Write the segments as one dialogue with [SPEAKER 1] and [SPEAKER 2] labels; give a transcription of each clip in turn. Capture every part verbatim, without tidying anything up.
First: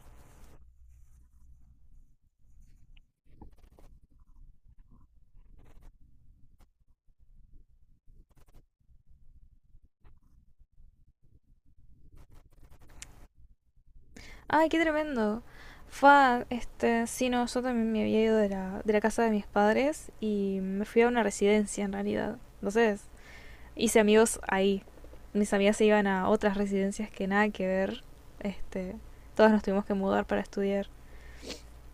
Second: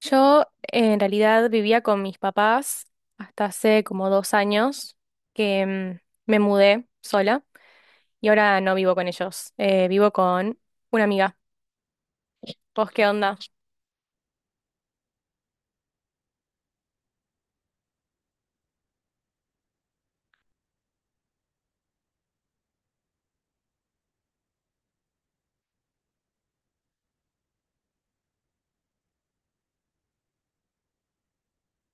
[SPEAKER 1] Yo eh, en realidad vivía con mis papás hasta hace como dos años que mm, me mudé sola y ahora no vivo con ellos, eh, vivo con una amiga. ¿Vos qué onda?
[SPEAKER 2] Ay, qué tremendo. Fue, este, sí, no, yo también me había ido de la, de la casa de mis padres y me fui a una residencia en realidad. Entonces, hice amigos ahí. Mis amigas se iban a otras residencias que nada que ver. Este, todas nos tuvimos que mudar para estudiar.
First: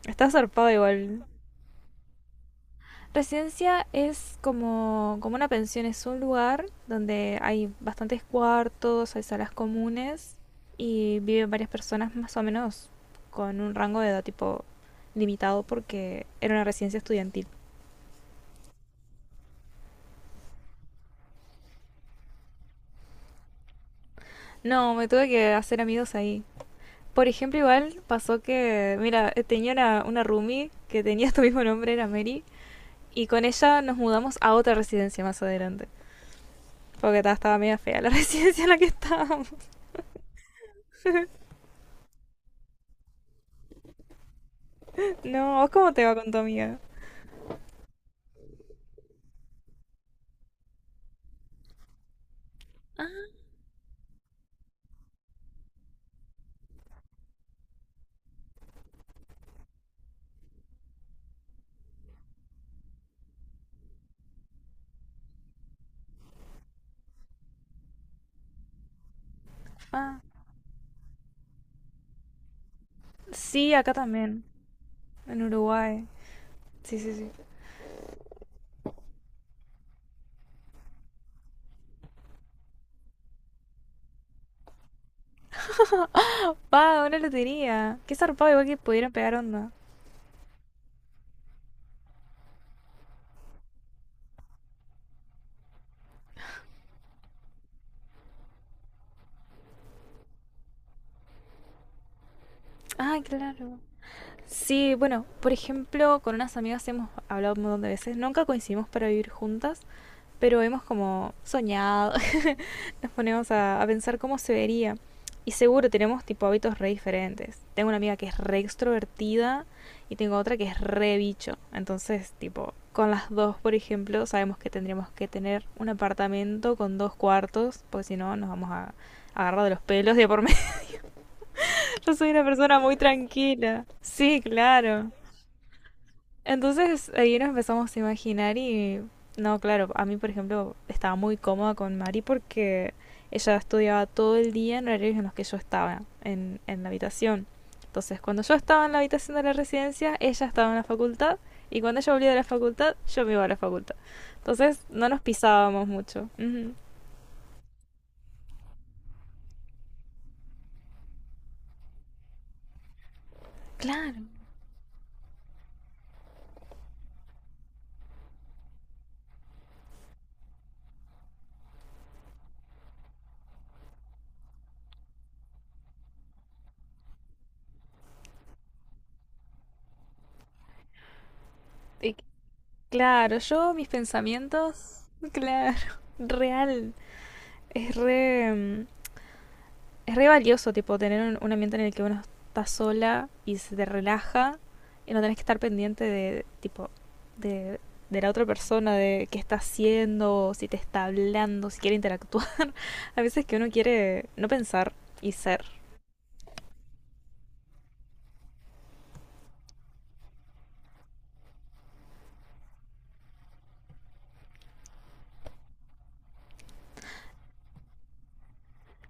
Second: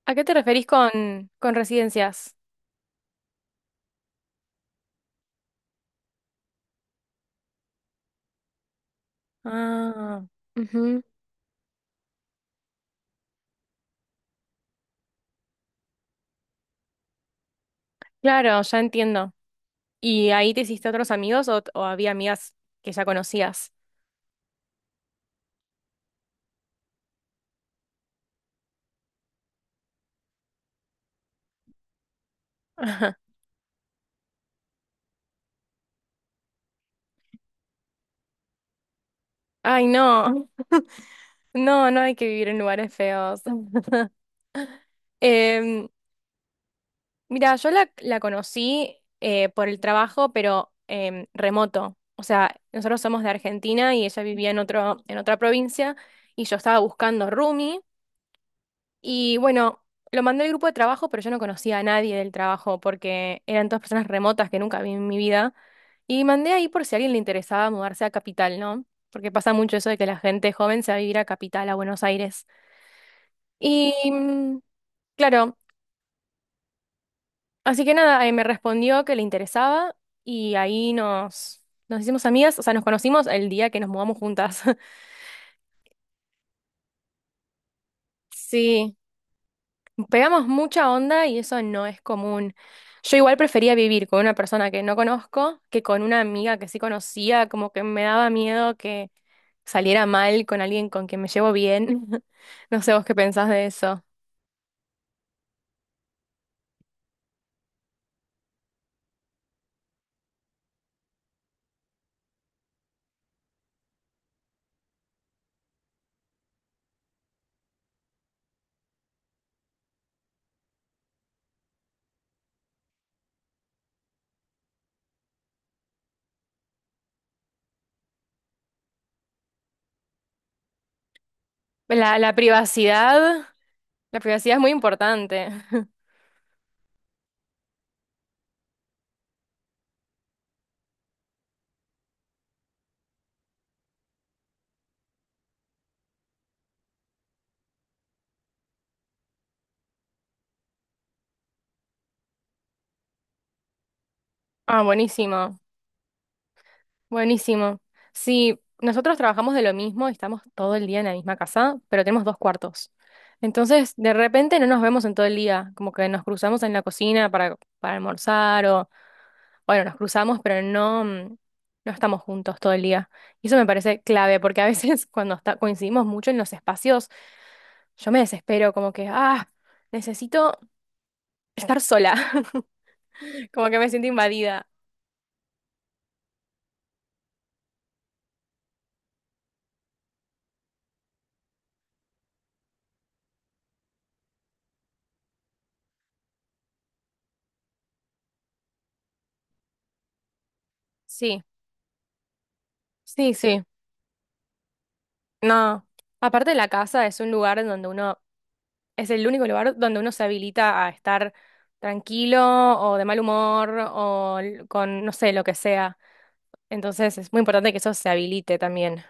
[SPEAKER 1] ¿A qué
[SPEAKER 2] Está
[SPEAKER 1] te referís
[SPEAKER 2] zarpado igual.
[SPEAKER 1] con, con residencias?
[SPEAKER 2] Residencia es como, como una pensión, es un lugar donde hay bastantes cuartos, hay salas
[SPEAKER 1] Ah,
[SPEAKER 2] comunes
[SPEAKER 1] ujú.
[SPEAKER 2] y viven varias personas más o menos con un rango de edad tipo limitado porque era una residencia estudiantil.
[SPEAKER 1] Claro, ya entiendo. ¿Y ahí te hiciste otros amigos o, o había amigas que ya conocías?
[SPEAKER 2] No, me tuve que hacer amigos ahí. Por ejemplo, igual pasó que, mira, eh, tenía una, una roomie que tenía tu mismo nombre, era Mary, y con ella nos mudamos a otra residencia más adelante. Porque ta- estaba media fea la residencia en la que estábamos.
[SPEAKER 1] Ay, no, no, no hay que vivir en lugares feos.
[SPEAKER 2] No, ¿vos
[SPEAKER 1] Em,
[SPEAKER 2] cómo te va con tu amiga?
[SPEAKER 1] Mira, yo la, la conocí eh, por el trabajo, pero em, remoto. O sea, nosotros somos de
[SPEAKER 2] Ah,
[SPEAKER 1] Argentina y ella vivía en otro, en otra provincia y yo estaba buscando roomie. Y bueno, lo mandé al grupo de trabajo, pero yo no conocía a nadie del trabajo porque eran todas personas remotas que nunca vi en mi vida. Y mandé ahí por si a alguien le interesaba mudarse a Capital, ¿no? Porque pasa mucho eso de que la
[SPEAKER 2] ah.
[SPEAKER 1] gente joven se va a vivir a Capital, a Buenos Aires.
[SPEAKER 2] Sí,
[SPEAKER 1] Y
[SPEAKER 2] acá también,
[SPEAKER 1] mm,
[SPEAKER 2] en
[SPEAKER 1] claro.
[SPEAKER 2] Uruguay. Sí, sí, sí.
[SPEAKER 1] Así que nada, eh, me respondió que le interesaba y ahí nos, nos hicimos amigas, o sea, nos conocimos el día que nos mudamos juntas.
[SPEAKER 2] Pa, una lotería. Qué zarpado, igual que
[SPEAKER 1] Sí,
[SPEAKER 2] pudieron pegar onda.
[SPEAKER 1] pegamos mucha onda y eso no es común. Yo igual prefería vivir con una persona que no conozco que con una amiga que sí conocía, como que me daba miedo que saliera mal con alguien con quien me llevo bien. No sé vos qué
[SPEAKER 2] Ah,
[SPEAKER 1] pensás de
[SPEAKER 2] claro.
[SPEAKER 1] eso.
[SPEAKER 2] Sí, bueno, por ejemplo, con unas amigas hemos hablado un montón de veces. Nunca coincidimos para vivir juntas, pero hemos como soñado. Nos ponemos a, a pensar cómo se vería. Y seguro tenemos tipo hábitos re diferentes. Tengo una amiga que es re extrovertida y tengo otra que es re bicho. Entonces, tipo, con las dos, por ejemplo, sabemos que tendríamos que tener un apartamento con dos cuartos, porque si no nos vamos a agarrar de los pelos de por medio. Yo
[SPEAKER 1] La,
[SPEAKER 2] soy
[SPEAKER 1] la
[SPEAKER 2] una persona muy
[SPEAKER 1] privacidad,
[SPEAKER 2] tranquila.
[SPEAKER 1] la
[SPEAKER 2] Sí,
[SPEAKER 1] privacidad es muy
[SPEAKER 2] claro.
[SPEAKER 1] importante.
[SPEAKER 2] Entonces ahí nos empezamos a imaginar y no, claro, a mí por ejemplo estaba muy cómoda con Mari porque ella estudiaba todo el día en horarios en los que yo estaba en, en la habitación. Entonces cuando yo estaba en la habitación de la residencia, ella estaba en la facultad y cuando ella volvía de la facultad, yo me iba a la facultad. Entonces
[SPEAKER 1] Ah,
[SPEAKER 2] no nos
[SPEAKER 1] buenísimo.
[SPEAKER 2] pisábamos mucho. Ujú.
[SPEAKER 1] Buenísimo. Sí, nosotros trabajamos de lo mismo, estamos todo el día en la misma casa, pero tenemos dos cuartos. Entonces, de
[SPEAKER 2] Claro,
[SPEAKER 1] repente no nos vemos en todo el día, como que nos cruzamos en la cocina para, para almorzar o, bueno, nos cruzamos, pero no, mm, no estamos juntos todo el día. Y eso me parece clave, porque a veces cuando está- coincidimos mucho en los espacios, yo me desespero, como que, ah, necesito estar sola,
[SPEAKER 2] y- claro,
[SPEAKER 1] como
[SPEAKER 2] yo
[SPEAKER 1] que
[SPEAKER 2] mis
[SPEAKER 1] me siento invadida.
[SPEAKER 2] pensamientos, claro, real, es re... mm, es re valioso, tipo, tener un, un ambiente en el que uno está sola y se te relaja y no tenés que estar pendiente de, tipo, de, de la otra persona, de qué está haciendo, si te está
[SPEAKER 1] Sí,
[SPEAKER 2] hablando, si quiere interactuar. A
[SPEAKER 1] sí,
[SPEAKER 2] veces que
[SPEAKER 1] sí.
[SPEAKER 2] uno quiere no pensar y ser.
[SPEAKER 1] No. Aparte la casa es un lugar en donde uno es el único lugar donde uno se habilita a estar tranquilo o de mal humor o l- con, no sé, lo que sea. Entonces es muy importante que eso se habilite también.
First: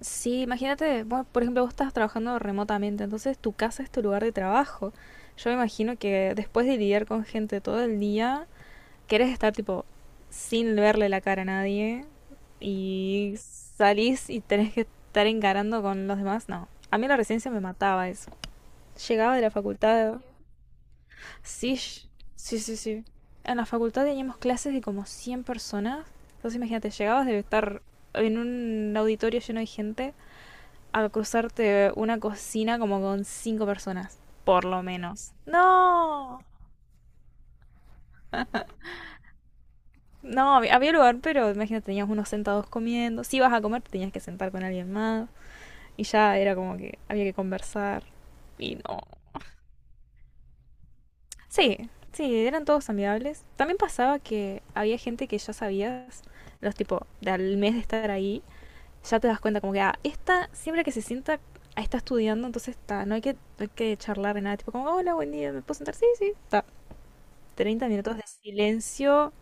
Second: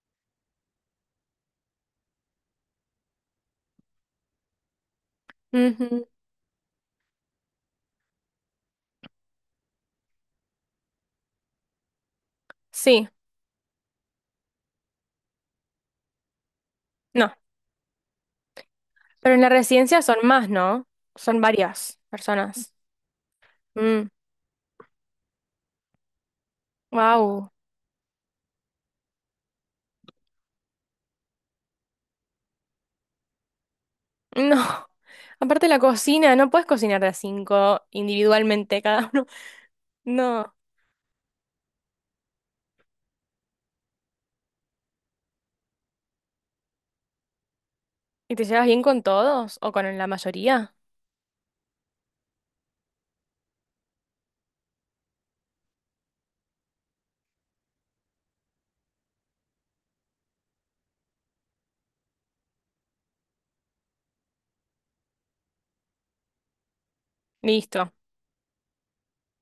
[SPEAKER 2] Sí, imagínate, bueno por ejemplo, vos estás trabajando remotamente, entonces tu casa es tu lugar de trabajo. Yo me imagino
[SPEAKER 1] Ujú.
[SPEAKER 2] que después de lidiar con gente todo el día, querés estar tipo sin verle la cara a nadie
[SPEAKER 1] Sí,
[SPEAKER 2] y salís y tenés que estar encarando con los demás, no. A mí la
[SPEAKER 1] no.
[SPEAKER 2] residencia me mataba eso.
[SPEAKER 1] Pero
[SPEAKER 2] Llegaba
[SPEAKER 1] en
[SPEAKER 2] de
[SPEAKER 1] la
[SPEAKER 2] la
[SPEAKER 1] residencia son
[SPEAKER 2] facultad.
[SPEAKER 1] más, ¿no? Son
[SPEAKER 2] Sí,
[SPEAKER 1] varias
[SPEAKER 2] sí,
[SPEAKER 1] personas.
[SPEAKER 2] sí, sí. En la facultad teníamos clases de como cien personas. Entonces imagínate, llegabas de
[SPEAKER 1] Wow.
[SPEAKER 2] estar en un auditorio lleno de gente a cruzarte una cocina como con cinco personas, por lo
[SPEAKER 1] No.
[SPEAKER 2] menos.
[SPEAKER 1] Aparte la cocina,
[SPEAKER 2] No.
[SPEAKER 1] no puedes cocinar de a cinco individualmente cada uno. No.
[SPEAKER 2] No, había había lugar, pero imagínate, teníamos unos sentados comiendo. Si ibas a comer, te tenías que sentar con alguien más. Y ya era como que había que conversar.
[SPEAKER 1] ¿Y te llevas
[SPEAKER 2] Y
[SPEAKER 1] bien
[SPEAKER 2] no.
[SPEAKER 1] con todos o con la mayoría?
[SPEAKER 2] Sí, sí, eran todos amigables. También pasaba que había gente que ya sabías, los tipo, de al mes de estar ahí, ya te das cuenta como que, ah, esta siempre que se sienta, ah, está estudiando, entonces está, no hay que, no hay que charlar de nada. Tipo, como, hola, buen día, ¿me puedo sentar? Sí, sí, está. treinta
[SPEAKER 1] Listo.
[SPEAKER 2] minutos de silencio,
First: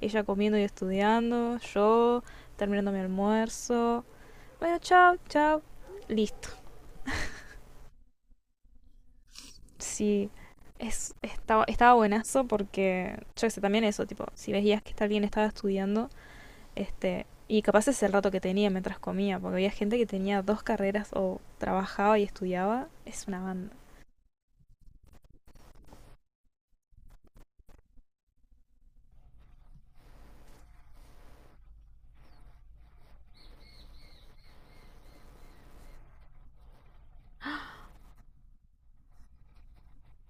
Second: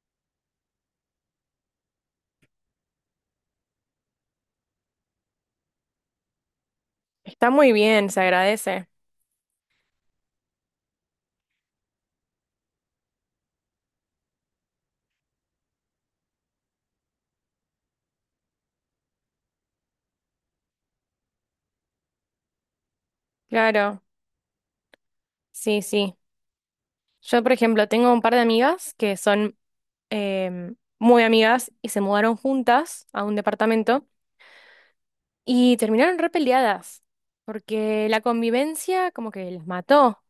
[SPEAKER 2] ella comiendo y estudiando, yo terminando mi almuerzo. Bueno, chao, chao. Listo.
[SPEAKER 1] Está muy bien, se agradece.
[SPEAKER 2] Sí, es, estaba, estaba buenazo porque, yo qué sé, también eso, tipo, si veías que alguien estaba estudiando, este, y capaz es el rato que tenía mientras comía, porque había gente que tenía dos carreras o trabajaba y estudiaba, es una banda.
[SPEAKER 1] Claro. Sí, sí. Yo, por ejemplo, tengo un par de amigas que son em, muy amigas y se mudaron juntas a un departamento y terminaron repeleadas porque la convivencia como que les mató.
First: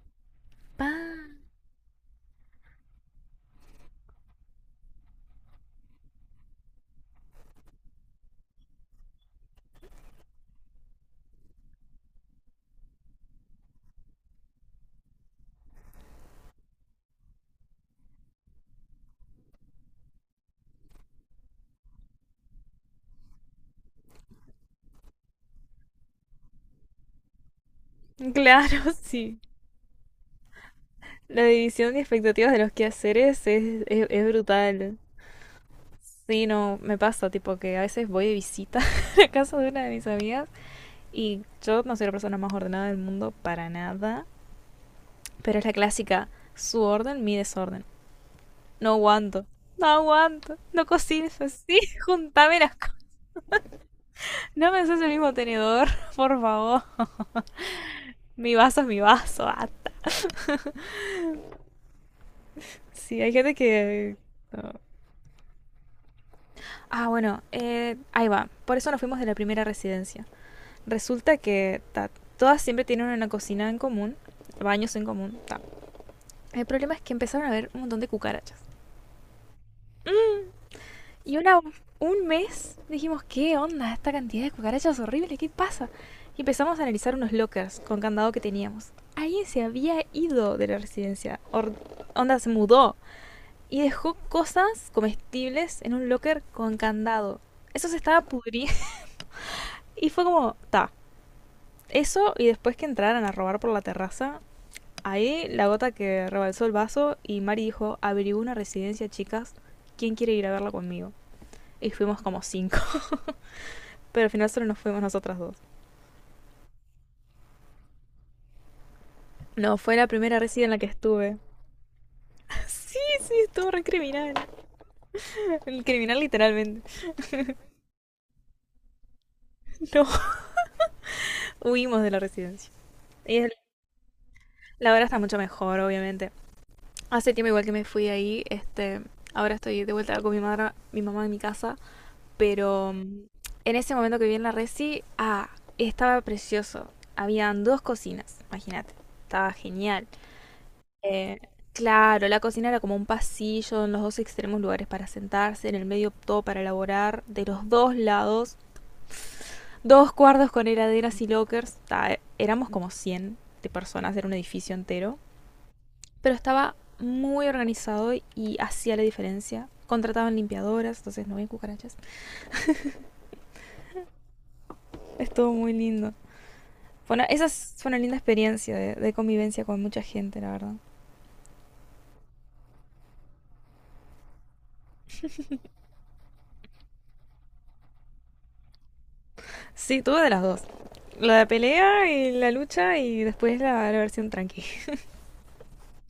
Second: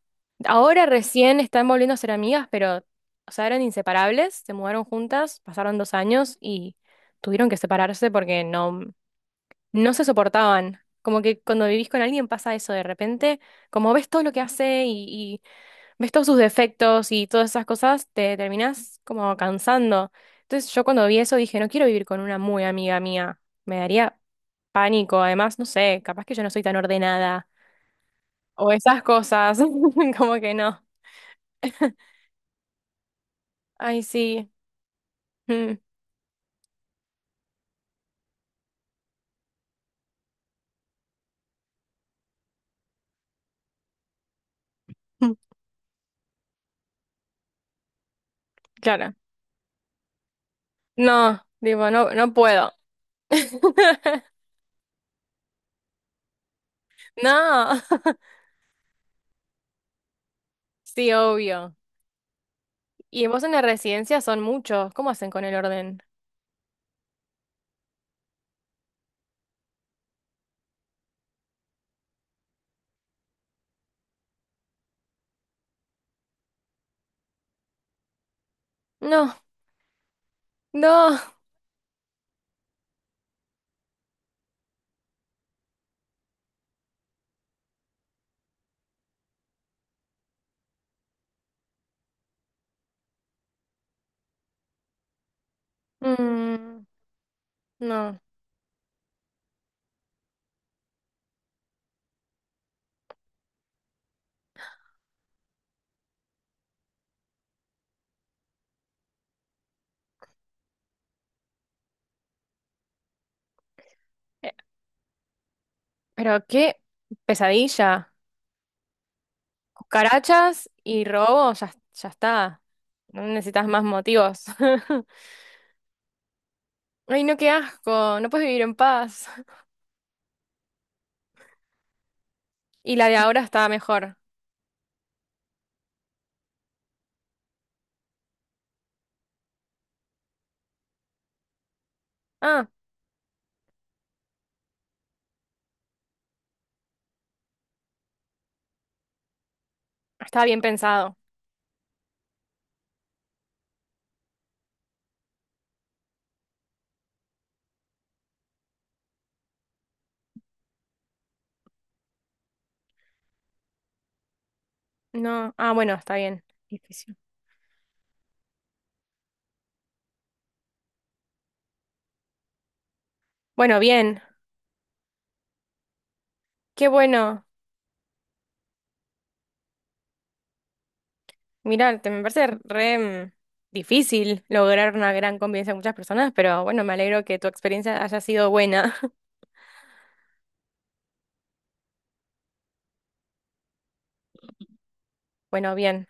[SPEAKER 1] Ahora
[SPEAKER 2] ¡Pah!
[SPEAKER 1] recién están volviendo a ser amigas, pero, o sea, eran inseparables, se mudaron juntas, pasaron dos años y tuvieron que separarse porque no, no se soportaban. Como que cuando vivís con alguien pasa eso de repente, como ves todo lo que hace y ves todos sus defectos y todas esas cosas, te terminás como cansando. Entonces yo cuando vi eso dije, no quiero vivir con una muy amiga mía, me daría pánico, además, no sé, capaz que yo no soy tan ordenada o
[SPEAKER 2] Claro,
[SPEAKER 1] esas
[SPEAKER 2] sí.
[SPEAKER 1] cosas, como que no.
[SPEAKER 2] La división de expectativas de los quehaceres es,
[SPEAKER 1] Ay,
[SPEAKER 2] es, es
[SPEAKER 1] sí,
[SPEAKER 2] brutal.
[SPEAKER 1] mm,
[SPEAKER 2] Sí, no, me pasa, tipo que a veces voy de visita a la casa de una de mis amigas y yo no soy la persona más ordenada del mundo para nada,
[SPEAKER 1] mm,
[SPEAKER 2] pero es la clásica, su orden, mi desorden. No
[SPEAKER 1] claro.
[SPEAKER 2] aguanto, no aguanto, no cocines
[SPEAKER 1] No,
[SPEAKER 2] así,
[SPEAKER 1] digo, no, no
[SPEAKER 2] juntame
[SPEAKER 1] puedo.
[SPEAKER 2] las cosas. No me haces el mismo tenedor, por favor.
[SPEAKER 1] No,
[SPEAKER 2] Mi vaso es mi vaso, hasta.
[SPEAKER 1] sí, obvio.
[SPEAKER 2] Sí,
[SPEAKER 1] Y
[SPEAKER 2] hay
[SPEAKER 1] vos en
[SPEAKER 2] gente
[SPEAKER 1] la
[SPEAKER 2] que...
[SPEAKER 1] residencia son
[SPEAKER 2] no.
[SPEAKER 1] muchos, ¿cómo hacen con el orden?
[SPEAKER 2] Ah, bueno, eh, ahí va. Por eso nos fuimos de la primera residencia. Resulta que ta, todas siempre tienen una cocina en común, baños en común, ta, el problema es que empezaron a haber un montón de cucarachas.
[SPEAKER 1] No, no.
[SPEAKER 2] Y una, un mes dijimos, ¿qué onda? Esta cantidad de cucarachas horrible, ¿qué pasa? Y empezamos a analizar unos lockers con candado que teníamos. Alguien se había ido de la residencia. Or- onda, se mudó. Y dejó cosas comestibles en un locker con
[SPEAKER 1] Mm,
[SPEAKER 2] candado. Eso se
[SPEAKER 1] no.
[SPEAKER 2] estaba pudriendo. Y fue como, ta. Eso y después que entraran a robar por la terraza. Ahí la gota que rebalsó el vaso y Mari dijo, averiguó una residencia, chicas. ¿Quién quiere ir a verla conmigo? Y fuimos como cinco. Pero al final solo nos fuimos nosotras dos.
[SPEAKER 1] Pero qué pesadilla.
[SPEAKER 2] No, fue la primera residencia
[SPEAKER 1] Cucarachas
[SPEAKER 2] en la que
[SPEAKER 1] y
[SPEAKER 2] estuve.
[SPEAKER 1] robo, ya, ya está.
[SPEAKER 2] Sí,
[SPEAKER 1] No
[SPEAKER 2] sí,
[SPEAKER 1] necesitas
[SPEAKER 2] estuvo re
[SPEAKER 1] más
[SPEAKER 2] criminal.
[SPEAKER 1] motivos.
[SPEAKER 2] El criminal literalmente.
[SPEAKER 1] Ay, no, qué asco. No puedes vivir en paz.
[SPEAKER 2] No, huimos de la residencia.
[SPEAKER 1] Y la de
[SPEAKER 2] Y
[SPEAKER 1] ahora
[SPEAKER 2] el-
[SPEAKER 1] estaba mejor.
[SPEAKER 2] la hora está mucho mejor, obviamente. Hace tiempo igual que me fui ahí, este, ahora estoy de vuelta con mi madre, mi mamá en mi casa,
[SPEAKER 1] Ah,
[SPEAKER 2] pero mm, en ese momento que viví en la resi, ah, estaba precioso. Habían dos cocinas, imagínate. Estaba genial.
[SPEAKER 1] estaba bien pensado.
[SPEAKER 2] Eh, claro, la cocina era como un pasillo, en los dos extremos lugares para sentarse, en el medio todo para elaborar, de los dos lados, dos cuartos con heladeras y lockers. Ta, eh, éramos como cien de personas, era un edificio entero,
[SPEAKER 1] No, ah, bueno, está
[SPEAKER 2] pero
[SPEAKER 1] bien.
[SPEAKER 2] estaba
[SPEAKER 1] Difícil.
[SPEAKER 2] muy organizado y hacía la diferencia. Contrataban limpiadoras, entonces no había cucarachas.
[SPEAKER 1] Bueno, bien.
[SPEAKER 2] Estuvo muy lindo.
[SPEAKER 1] Qué
[SPEAKER 2] Bueno,
[SPEAKER 1] bueno.
[SPEAKER 2] esa es- fue una linda experiencia de, de convivencia con mucha gente, la verdad.
[SPEAKER 1] Mirá, te me parece re mm, difícil lograr una gran convivencia con muchas personas, pero bueno, me alegro que tu experiencia haya sido buena.
[SPEAKER 2] Sí, tuve de las dos. La de pelea y la lucha y después la, la versión tranqui.
[SPEAKER 1] Bueno, bien.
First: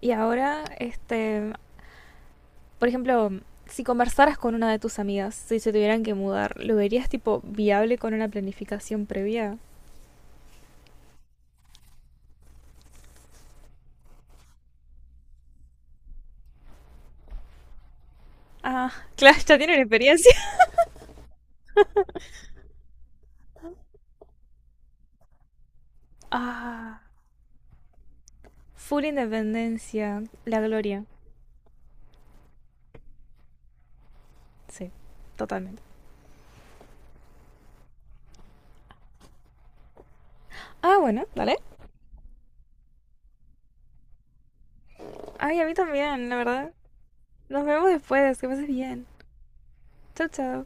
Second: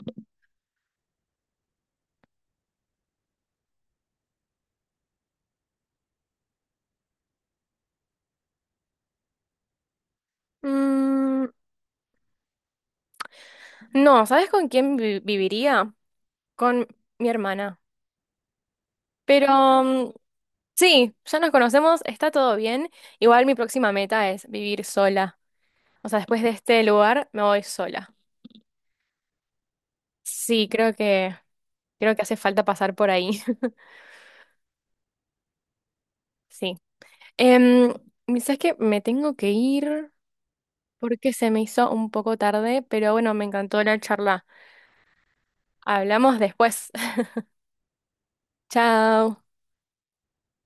[SPEAKER 2] Y ahora, este, por ejemplo, si conversaras con una de tus amigas, si se tuvieran que mudar, ¿lo verías tipo viable con una planificación previa?
[SPEAKER 1] Mm, no, ¿sabes con quién vi- viviría? Con mi hermana.
[SPEAKER 2] Ah, claro, ya tienen
[SPEAKER 1] Pero mm,
[SPEAKER 2] experiencia.
[SPEAKER 1] sí, ya nos conocemos, está todo bien. Igual mi próxima meta es vivir sola. O sea, después de este
[SPEAKER 2] Ah,
[SPEAKER 1] lugar me voy sola.
[SPEAKER 2] full independencia, la
[SPEAKER 1] Sí, creo
[SPEAKER 2] gloria.
[SPEAKER 1] que creo que hace falta pasar por ahí.
[SPEAKER 2] Sí, totalmente.
[SPEAKER 1] Sí. Em, ¿sabes qué? Me tengo que ir
[SPEAKER 2] Ah, bueno,
[SPEAKER 1] porque se
[SPEAKER 2] dale.
[SPEAKER 1] me hizo un poco tarde, pero bueno, me encantó la charla.
[SPEAKER 2] Ay, a mí también, la
[SPEAKER 1] Hablamos
[SPEAKER 2] verdad.
[SPEAKER 1] después.
[SPEAKER 2] Nos vemos después, que pases bien.
[SPEAKER 1] Chao.
[SPEAKER 2] Chao, chao.